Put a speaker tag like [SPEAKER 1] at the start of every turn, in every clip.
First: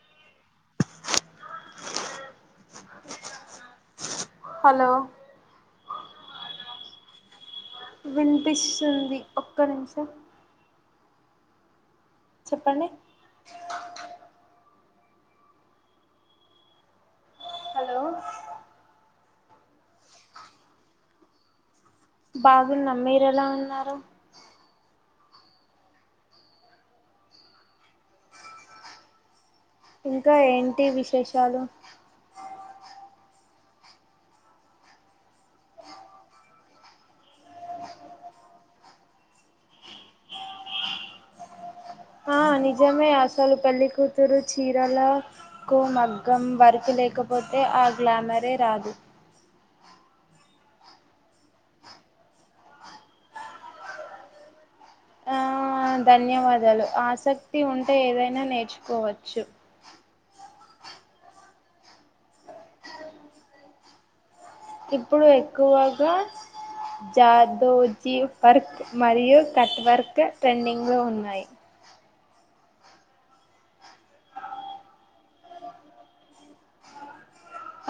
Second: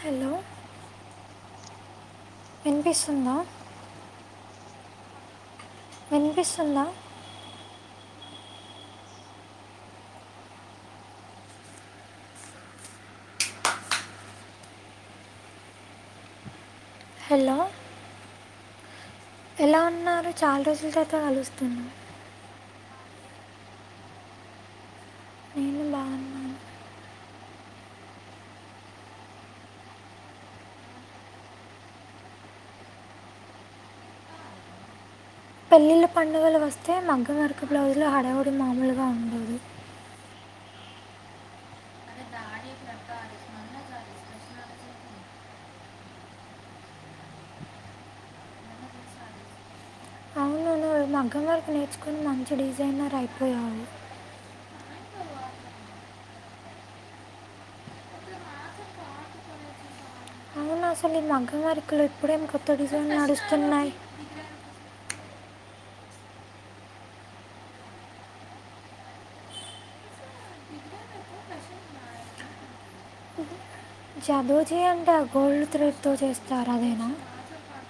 [SPEAKER 1] Hello వినిపిస్తుందా
[SPEAKER 2] hello
[SPEAKER 1] వినిపిస్తుందా
[SPEAKER 2] వినిపిస్తుంది ఒక్క నిమిషం చెప్పండి
[SPEAKER 1] హలో ఎలా ఉన్నారు చాలా రోజుల తర్వాత కలుస్తున్నాం
[SPEAKER 2] బాగున్నం మీరు ఎలా ఉన్నారు
[SPEAKER 1] నేను బాగున్నాను
[SPEAKER 2] ఇంకా ఏంటి విశేషాలు
[SPEAKER 1] పెళ్ళిళ్ళ పండుగలు వస్తే మగ్గం వర్క్ బ్లౌజ్లు హడవుడి మామూలుగా ఉండదు
[SPEAKER 2] ఆ నిజమే అసలు పెళ్లికూతురు చీరల కు మగ్గం వర్క్ లేకపోతే ఏ గ్లామరే రాదు
[SPEAKER 1] అవును మగ్గం వరకు నేర్చుకుని మంచి డిజైనర్ అయిపోయారు
[SPEAKER 2] ఆ ధన్యవాదాలు ఆసక్తి ఉంటే ఏదైనా నేర్చుకోవచ్చు
[SPEAKER 1] అవును అసలు ఈ మగ్గవర్కులు ఎప్పుడేం కొత్త డిజైన్ నడుస్తున్నాయ్
[SPEAKER 2] ఇప్పుడు ఎక్కువగా జాదోజీ వర్క్ మరియు కట్వర్క్ ట్రెండింగ్ లో ఉన్నాయి
[SPEAKER 1] జాదోజి అంటే గోల్డ్ త్రేడ్తో చేస్తారు అదేనా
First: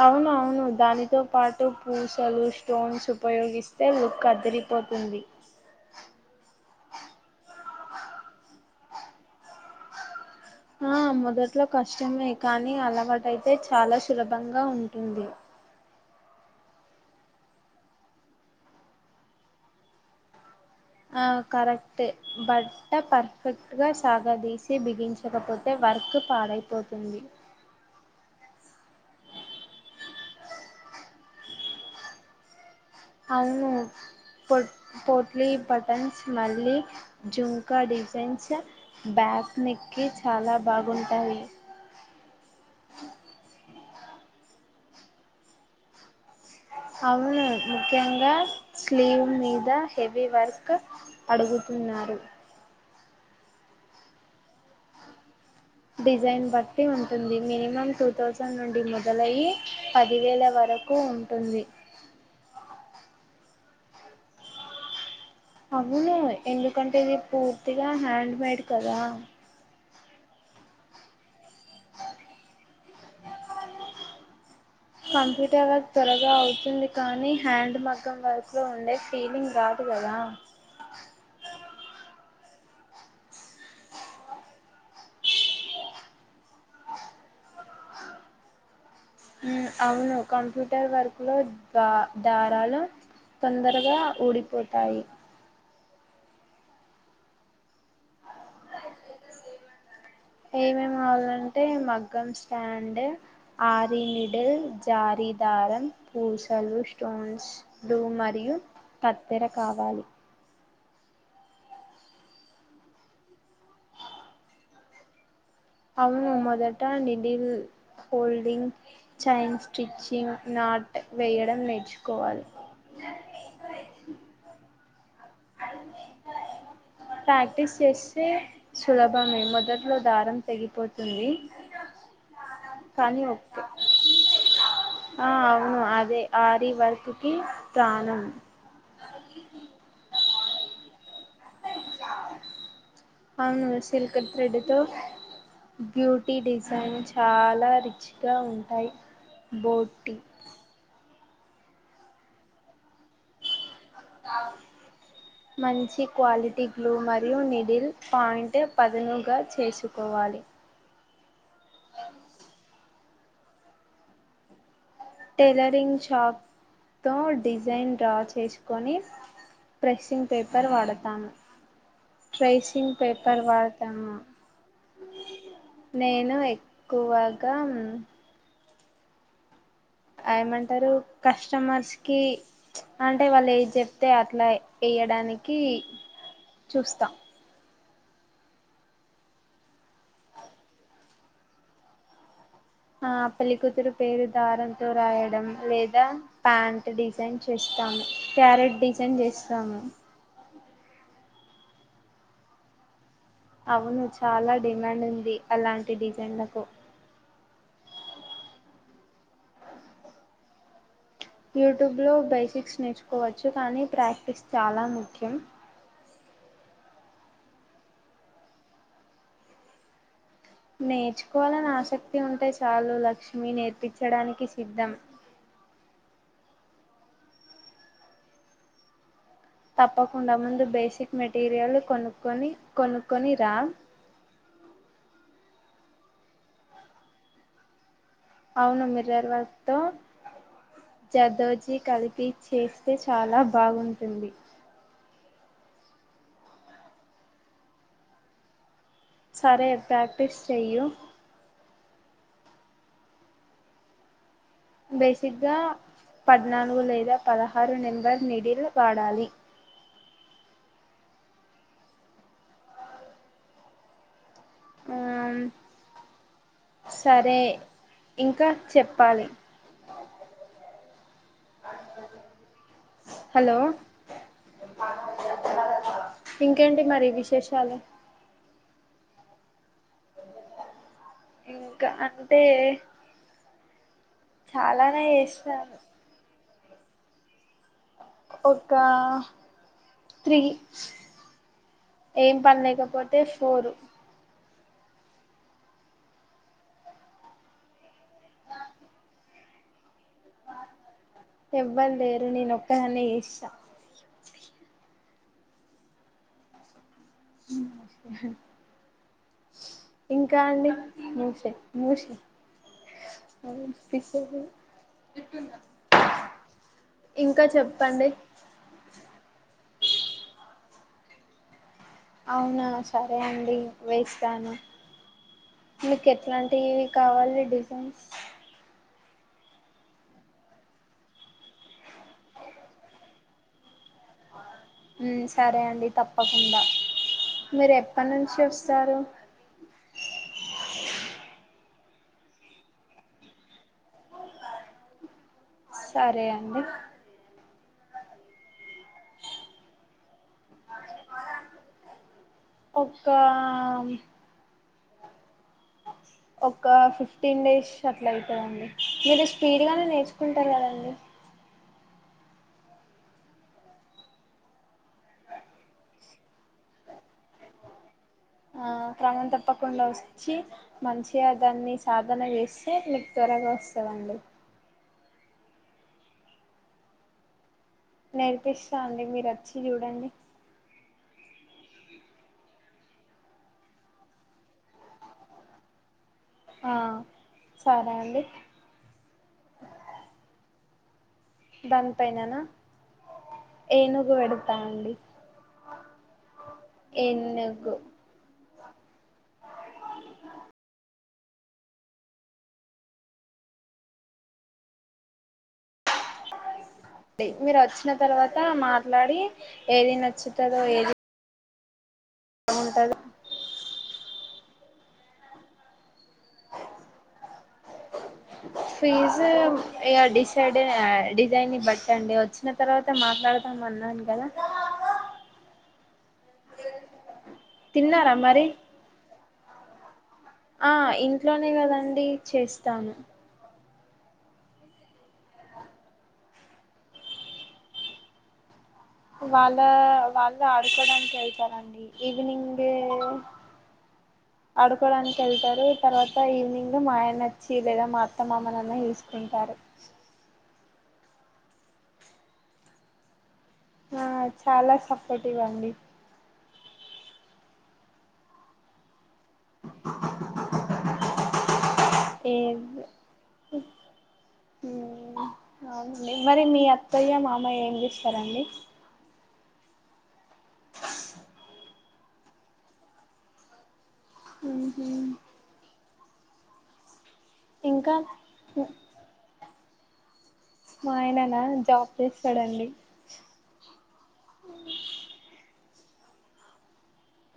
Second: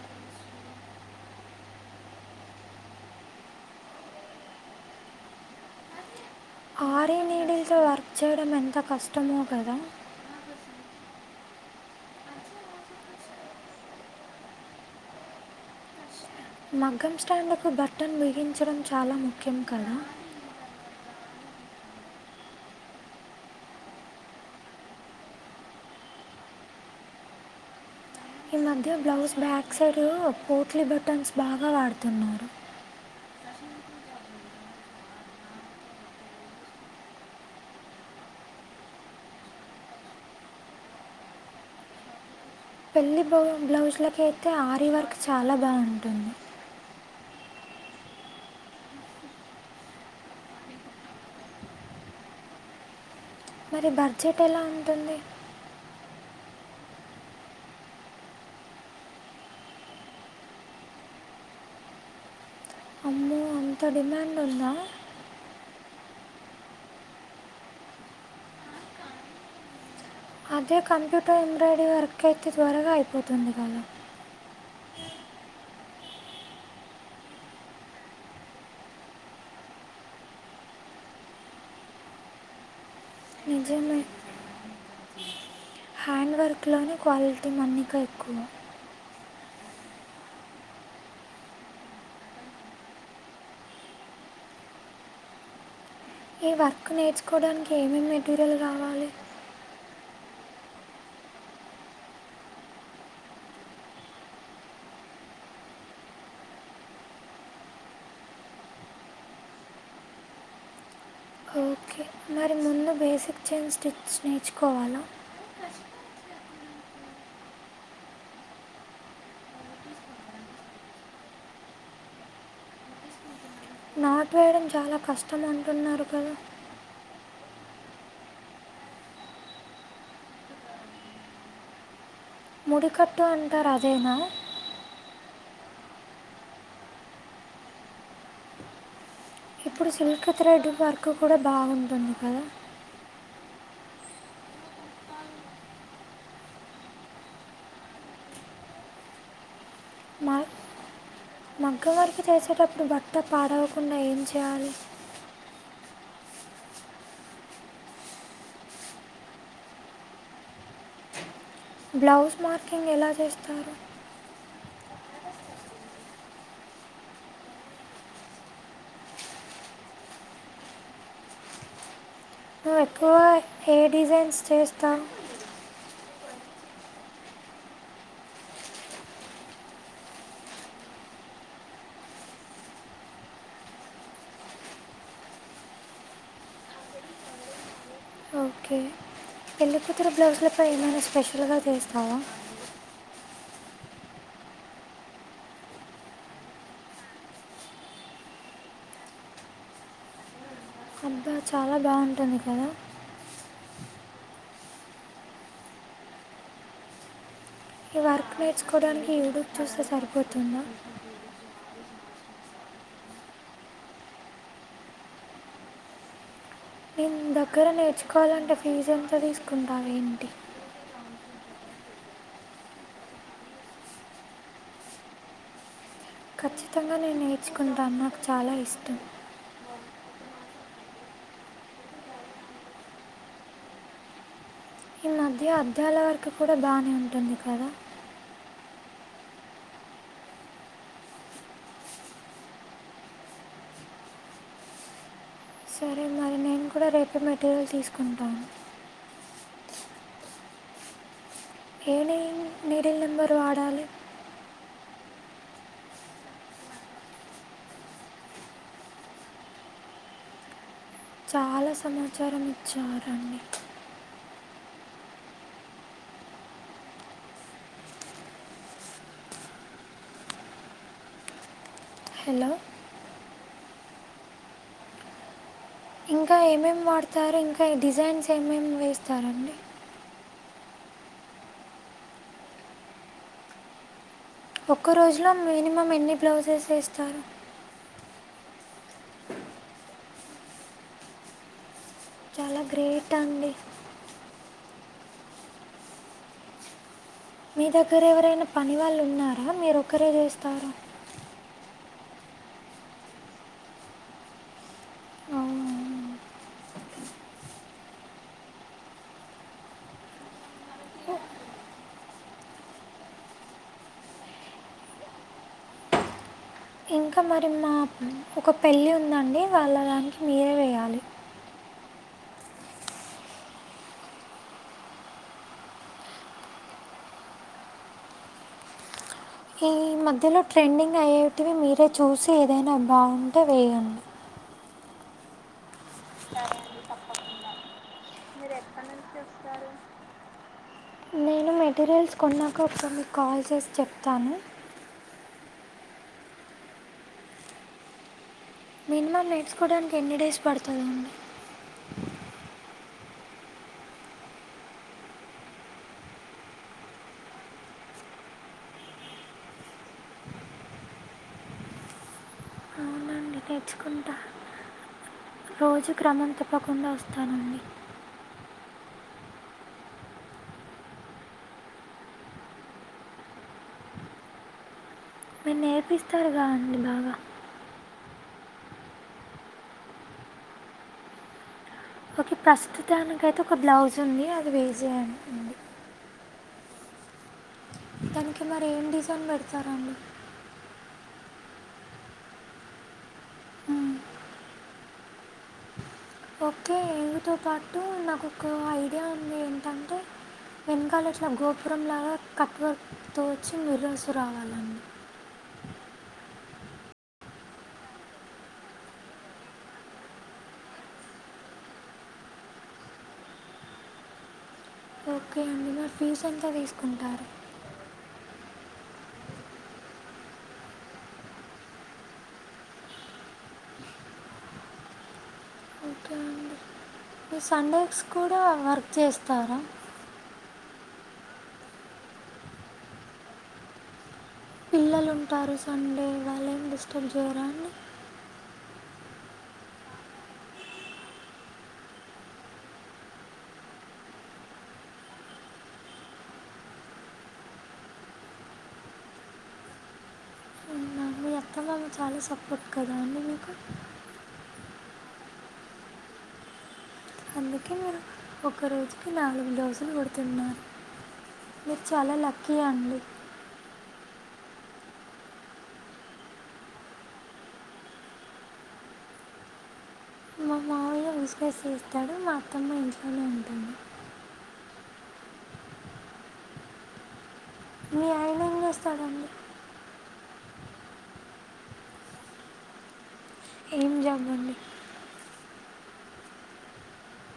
[SPEAKER 2] అవును అవును దానితో పాటు పూసలు స్టోన్స్ ఉపయోగిస్తే లుక్ అదిరిపోతుంది
[SPEAKER 1] ఆరే నీడిలతో వర్క్ చేయడం ఎంత కష్టమో కదా
[SPEAKER 2] ఆ మొదట్లో కష్టమే కానీ అలవాటైతే చాలా సులభంగా ఉంటుంది
[SPEAKER 1] మగ్గం స్టాండ్లకు బట్టన్ బేగించడం చాలా ముఖ్యం కదా
[SPEAKER 2] ఆ కరెక్ట్ బట్ట పర్ఫెక్ట్ గా సాగదసి బిగించకపోతే వ వర్క్ పాడైపోతుంది
[SPEAKER 1] అ ఈ మధ్య blouse back side potli buttons బాగా వాడుతున్నారు
[SPEAKER 2] అవును పోట్ పోట్లీ బటన్స్ మళ్ళీ జుంకా డిజైన్స్ బ్యా క్ నెక్కి చాలా బాగుంటాయి
[SPEAKER 1] పెళ్లి బ్లౌజ్లకైతే ఆరీ వర్క్ చాలా బాగుంటుంది
[SPEAKER 2] అవును ముఖ్యంగా స్లీవ్ మీద హెవీ వర్క్ అడుగుతుం న్నరు
[SPEAKER 1] మరి బడ్జెట్ ఎలా ఉంటుంది
[SPEAKER 2] డిజైన్ బట్టి ఉంటుంది మినిమం టూ థౌజండ్ నుండి మొదలయ్యి పదివేల వరకు ఉంటుంది
[SPEAKER 1] అమ్మో అంత డిమాండ్ ఉందా
[SPEAKER 2] అవును ఎందుకంటే ఇది పూర్తిగా హ్యాండ్ మేడ్ కదా
[SPEAKER 1] అదే కంప్యూటర్ ఎంబ్రాయిడరీ వర్క్ అయితే త్వరగా అయిపోతుంది కదా
[SPEAKER 2] కంప్యూటర్ వర్క్ త్వరగా అవుతుంది కానీ హ్యాండ్ మగ్గం వర్క్ లో ఉండే ఫీలింగ్ రాదు కదా
[SPEAKER 1] నిజమే హ్యాండ్ వర్క్ లోనే క్వాలిటీ మన్నిక ఎక్కువ
[SPEAKER 2] అవును కంప్యూటర్ వర్క్ లో మ్ దారాలు తొందరగా ఊడిపోతాయి
[SPEAKER 1] ఈ వర్క్ నేర్చుకోవడానికి ఏమేమి మెటీరియల్ కవాలి
[SPEAKER 2] ఏమేం కావాలంటే మగ్గం స్టాండ్ ఆరినిడిల్ జారి దారం పూసలు స్టోన్స్లు మరియు కత్తిెర కావాలి
[SPEAKER 1] ఓకే మరి ముందు బేసిక్ చైన్ స్టిచ్ నేర్చుకోవాలా
[SPEAKER 2] అవును మొదటా needle holding chain stitching knot వేయడం నేర్చుకోవాలి
[SPEAKER 1] నాటు వేయడం చాలా కష్టం అంటున్నారు కదా
[SPEAKER 2] ప్రాక్టీస్ చేస్తే సులభమే మొదట్లో దారం తెగిపోతుంది కానీ
[SPEAKER 1] ముడికట్టు
[SPEAKER 2] ఓకే
[SPEAKER 1] అంటరు అదేనా
[SPEAKER 2] ఆ అవును అదే ఆరిీ వర్క్కి ప్రానం
[SPEAKER 1] ఇప్పుడు సిల్క్ థ్రెడ్ వర్క్ కూడా బాగుంటుంది కదా
[SPEAKER 2] అవును సిల్క్ త్రేడ్ తో బ్యూటీ డిజైన్ చాలా రిచ్ గా ఉంటాయి బోటి
[SPEAKER 1] మగ్గం వర్క్ చేసేటప్పుడు బట్ట పాడవు
[SPEAKER 2] మంన్ మంచి క్వాలిటీ గ్లూ మరియు నిడిల్ పాయింట్ పదునుగా చేసుకోవాలి
[SPEAKER 1] బ్లౌజ్ మార్కింగ్ ఎలా చేస్తారు
[SPEAKER 2] టైలరింగ్ షాప్ తో డిజైన్ డ్రా చేసుకొని ప్రెస్సింగ్ పేపర్ వాడతాను
[SPEAKER 1] నువ్వు
[SPEAKER 2] టైసింగ్
[SPEAKER 1] ఎక్కువ
[SPEAKER 2] పేపర్
[SPEAKER 1] ఏ
[SPEAKER 2] వాడతామా
[SPEAKER 1] డిజైన్స్ చేస్తావు
[SPEAKER 2] నేను ఎక్కువగా ఏమంటారు కస్టమర్స్ కి అంటే వాళ్ళు ఏది చెప్తే అట్లా చేయడానికి చూస్తా
[SPEAKER 1] ఓకే పెళ్లికూతురు బ్లౌజ్లపై ఏమైనా స్పెషల్గా చేస్తావా
[SPEAKER 2] ఆ పెళ్లి కూతురు పేరు దారంతో రాయడం లేదా ప్యాంట్ డిజైన్ చేస్తాము ప్యారేట్ డిజైన్ చేస్తాము
[SPEAKER 1] బా చాలా బాగుంటుంది కదా
[SPEAKER 2] అవును చాలా డిమాండ్ ఉంది అలాంటి డిజైన్లకు
[SPEAKER 1] ఈ వర్క్ నేర్చుకోవడానికి యూట్యూబ్ చూస్తే సరిపోతుంద
[SPEAKER 2] యూట్యూబ్ లో బేసిక్స్ నేర్చుకోవచ్చు కానీ ప్రాక్టీస్ చాలా ముఖ్యం.
[SPEAKER 1] నేను దగ్గర నేర్చుకోవాలంటే ఫీజ్ ఎంతా తీసుకుంటావు ఏంటి
[SPEAKER 2] నేర్చుకోవాలని ఆసక్తి ఉంటే చాలు లక్ష్మి నేర్పించడానికి సిద్ధం
[SPEAKER 1] ఖచ్చితంగా నేను నేర్చుకుంటా నాకు చాలా ఇష్టం
[SPEAKER 2] తప్పకుండా ముందు బేసిక్ మెటీరియల్ కొనుక్కొని కొనుక్కొని రా
[SPEAKER 1] ఈ మధ్య అద్దాల వర్క్ కూడా బానే ఉంటుంది కదా
[SPEAKER 2] అవును మిర్రర్ వర్క్ తో జర్దోజి కలిపి చేస్తే చాలా బాగుంటుంది
[SPEAKER 1] సరే మరి నేను కూడా రేపే మెటీరియల్ తీసుకుంటాను
[SPEAKER 2] సరే ప్రాక్టీస్ చెయ్యు
[SPEAKER 1] ఏ నీ నీడిల్ నెంబరు వాడాలి
[SPEAKER 2] బేసిగ్గా పద్నాలుగు లేదా పదహారు నెంబర్ నీడిల్ వాడాలి
[SPEAKER 1] చాలా సమాచారం ఇచ్చారండి
[SPEAKER 2] ఆమ్ సరే ఇంకా చెప్పాలి అ
[SPEAKER 1] హలో
[SPEAKER 2] హలో
[SPEAKER 1] ఇంకా ఏమేమి
[SPEAKER 2] ఇంకేంటి మరి
[SPEAKER 1] వాడతారు ఇంకా
[SPEAKER 2] విశేషాలు
[SPEAKER 1] డిజైన్స్ ఏమేమి వేస్తారండి
[SPEAKER 2] ఇంకా అంటే
[SPEAKER 1] ఒక్క
[SPEAKER 2] చాలానే
[SPEAKER 1] రోజులో
[SPEAKER 2] చేస్తాను
[SPEAKER 1] మినిమం ఎన్ని బ్లౌజెస్ వేస్తారు
[SPEAKER 2] ఒక్క త్రీ ఏం
[SPEAKER 1] చాలా గ్రేట్
[SPEAKER 2] పనిలేకపోతే
[SPEAKER 1] అండి
[SPEAKER 2] ఫోర్
[SPEAKER 1] మీ దగ్గర ఎవరైనా పని వాళ్ళు ఉన్నారా మీరొక్కరే చేస్తారు
[SPEAKER 2] ఎవ్వరు లేరు నేను ఒక్కదనే చేస్తా
[SPEAKER 1] అవునా.
[SPEAKER 2] ఉమ్ ఇంకా అండి మూషే మూషి తింటున్న
[SPEAKER 1] ఇంకా మరి మా ఒక పెళ్ళి ఉందండి వాళ్ళ దానికి మీరే వెయ్యాలి
[SPEAKER 2] అవునా సరే అండి వేస్తాను మీకు ఎట్లాంటివి కావాలి డిజైన్స్
[SPEAKER 1] ఈ మధ్యలో ట్రెండింగ్ అయ్యేటివి మీరే చూసి ఏదైనా బాగుంటే వేయండి
[SPEAKER 2] సరే అండి తప్పకుండా మీరు ఎప్పటి నుంచి వస్తారు
[SPEAKER 1] నేను మెటీరియల్స్ కొన్నాక, ఒకసారి మీకు కాల్ చేసి చెప్తాను.
[SPEAKER 2] సరే అండి.
[SPEAKER 1] మినిమం నేర్చుకోడానికి ఎన్ని డేస్ పడుతుందండి?
[SPEAKER 2] ఒక్క ఒక్క ఫిఫ్టీన్ డేస్ అట్ల అయితదండి. మీరు స్పీడ్గానే నేర్చుకుంటారు కదండి!
[SPEAKER 1] అవునండి నేర్చుకుంటా. రోజు క్రమం తప్పకుండా వస్తానండి.
[SPEAKER 2] ప్రమం తప్పకుండా వచ్చి, మంచిగ దాన్ని సాధన చేస్తే మీకు త్వరగా వస్తదన్
[SPEAKER 1] మీరు నేర్పిస్తారుగా అండి బాగా?
[SPEAKER 2] నేర్పిస్తా అండి. మీరు వచ్చి చూడండి.
[SPEAKER 1] ఓకే ప్రస్తుతానికి ఐతే ఒక బ్లౌజ్ ఉంది. అది వేర్ చేయని ఉంది.
[SPEAKER 2] ఆ సరే అండి
[SPEAKER 1] దానికి మరి ఏం డిజైన్ పెడతారండి?
[SPEAKER 2] దాని పైన నా, ఏనుగు పెడతా అండి.
[SPEAKER 1] ఓకె. ఏనుగుతో
[SPEAKER 2] ఏనుగు
[SPEAKER 1] పాటు నాకు ఒక ఐడియా ఉంది. ఏంటంటే, వెనకాల ఇట్ల గోపురంలాగా కట్వర్క్తో వచ్చి, మిర్రర్స్ రావాలండి.
[SPEAKER 2] అ మీరు వచ్చిన తర్వాత మాట్లాడి, ఏది నచ్చుతదో, ఏది ఏముంటదో
[SPEAKER 1] ఓకే అండి. మరి ఫీజ్ ఎంత తీసుకుంటారు?
[SPEAKER 2] ఫీజు ఇగ డిసైడ్ డిజైన్ బట్టి అండి. వచ్చిన తర్వాత మాట్లాడదా మన్నాన్ కదా!
[SPEAKER 1] ఈ సండేస్
[SPEAKER 2] తిన్నారా
[SPEAKER 1] కూడా
[SPEAKER 2] మరి
[SPEAKER 1] వర్క్ చేస్తారా?
[SPEAKER 2] ఆ ఇంట్లోనే కదండి చేస్తాను.
[SPEAKER 1] పిల్లలుంటారు సండే, వాళ్ ఏం డిస్టర్బ్ చేయరా అండి?
[SPEAKER 2] వాళ్ళ వాళ్ళు ఆడుకోడానికి ఎళ్తారండి. ఈవినింగ్, ఆడుకోవడానికి ఎళ్తారు. తర్వాత ఈవినింగ్ మా ఆయనచ్చి లేదా మా అత్త మామలన్న చూసుకుంటారు.
[SPEAKER 1] అవునా? మీ అత్తమామలు చాల సపోర్ట్ కదా అండి మీకు?
[SPEAKER 2] ఆ వారు చాల సపోర్టివ్ అండి.
[SPEAKER 1] అందుకే మీరు, ఒకరోజు కి నాలుగు బ్లౌజులు కు. మీరు చాల
[SPEAKER 2] ఏ
[SPEAKER 1] లక్కీ అండి.
[SPEAKER 2] మ్ అవునండి. మరి మీ అత్తయ్య, మామయ్య ఏం చేస్తారండి? బ
[SPEAKER 1] విస్కస్ చేస్తాడు. మా అత్తమ్మ ఇంట్లోనే ఉంటుంది.
[SPEAKER 2] ఇంకా
[SPEAKER 1] మీ ఆయన ఏం చేస్తాడండి?
[SPEAKER 2] మా ఆయననా జాబ్ చేస్తాడండి
[SPEAKER 1] ఏం జాబ్ అండి?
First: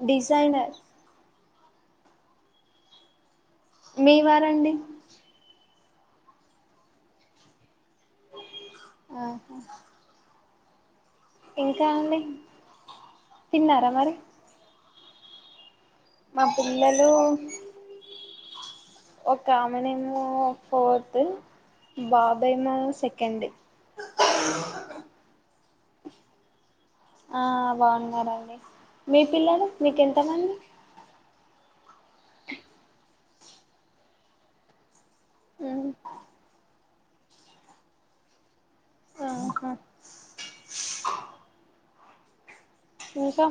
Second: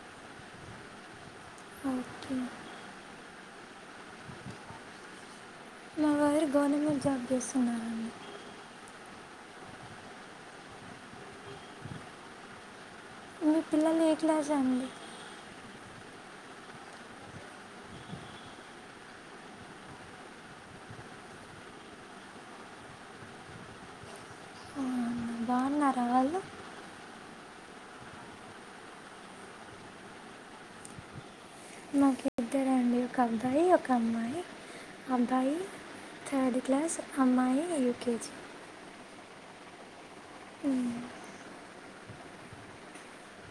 [SPEAKER 2] డిజైనర్
[SPEAKER 1] ఓకె
[SPEAKER 2] మీ వారండి?
[SPEAKER 1] మాయరు గవర్నమెంట్ జాబ్ చేస్తున్నారండి.
[SPEAKER 2] ఆహా ఇంకా అండి?
[SPEAKER 1] మీ
[SPEAKER 2] తిన్నారా
[SPEAKER 1] పిల్లల్ ఏ
[SPEAKER 2] మరి
[SPEAKER 1] క్లాస్ అండి?
[SPEAKER 2] మా పిల్లలు ఓక అమెనేమో ఫోర్త్ బాబేమో సెకండ్
[SPEAKER 1] అవునా, బాగున్నారా వాళ్ళు
[SPEAKER 2] ఆ బాగున్నారండి మీ పిల్లలు మీకెంతమంది
[SPEAKER 1] మాకు ఇద్దరండి ఒక అబ్బాయి, ఒక అమ్మాయి, అబ్బాయి థర్డ్ క్లాస్. అమ్మాయి యూకేజీ
[SPEAKER 2] రావ్ అకా
[SPEAKER 1] హ్మ్
[SPEAKER 2] ఇంకా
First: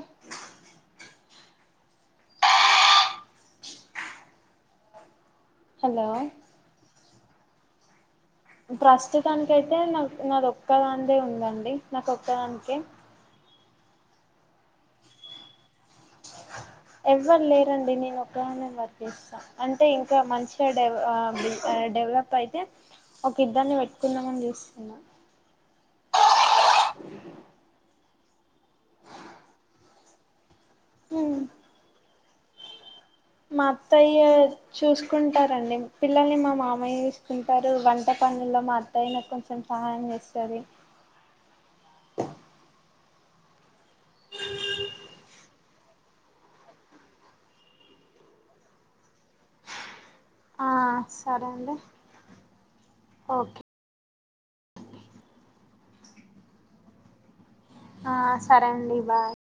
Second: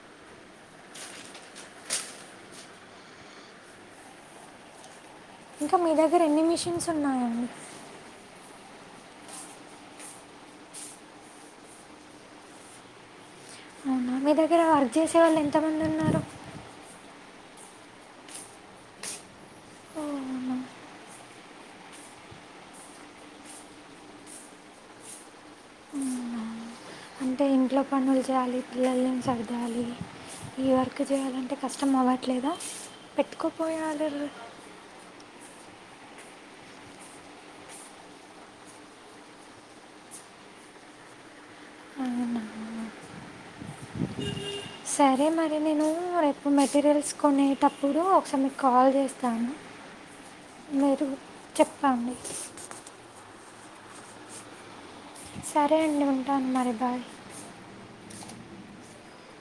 [SPEAKER 1] ఇంకా మీ
[SPEAKER 2] హలో
[SPEAKER 1] దగ్గర ఎన్ని మిషన్స్ ఉన్నాయండి
[SPEAKER 2] ప్రస్తుతానికి అయితే నాకు నాది ఒక్కదాందే ఉందండి నాక ఒక్కదానికే.
[SPEAKER 1] మీ దగ్గర వర్క్ చేసే వాళ్ళు ఎంతమంది ఉన్నారు
[SPEAKER 2] ఎవ్వరు లేరండి నేను ఒక్కదాన్నే వర్క్ చేస్తా అంటే ఇంకా
[SPEAKER 1] అవునా
[SPEAKER 2] మంచిగాడెవ్ ఆ డె డెవలప్ అయితే ఒక ఇద్దరిన్ని పెట్టుకుందామని చూస్తున్నా
[SPEAKER 1] అంటే ఇంట్లో పనులు చేయాలి పిల్లల్ని సర్దాలి ఈ వర్క్ చెయ్యాలంటే కష్టం అవ్వ ట్లేదా
[SPEAKER 2] మా అత్తయ్య చూస్కుం టారండి పిల్లల్ని మా మామయ్య చూసుకుంటారు వంట పనుల్లో మా అత్తయ్య నాకు కొంచెం సహాయం చేస్ తది
[SPEAKER 1] సరే మరి నేను రేపు మెటీరియల్స్ కొనేటప్పుడు ఒకసారి మీకు కాల్ చేస్తాను
[SPEAKER 2] ఆ
[SPEAKER 1] మీరు చెప్పండి
[SPEAKER 2] ఆక్కి
[SPEAKER 1] సరే అండి ఉంటాను మరి బాయ్
[SPEAKER 2] ఆ సరే అండి బాయ్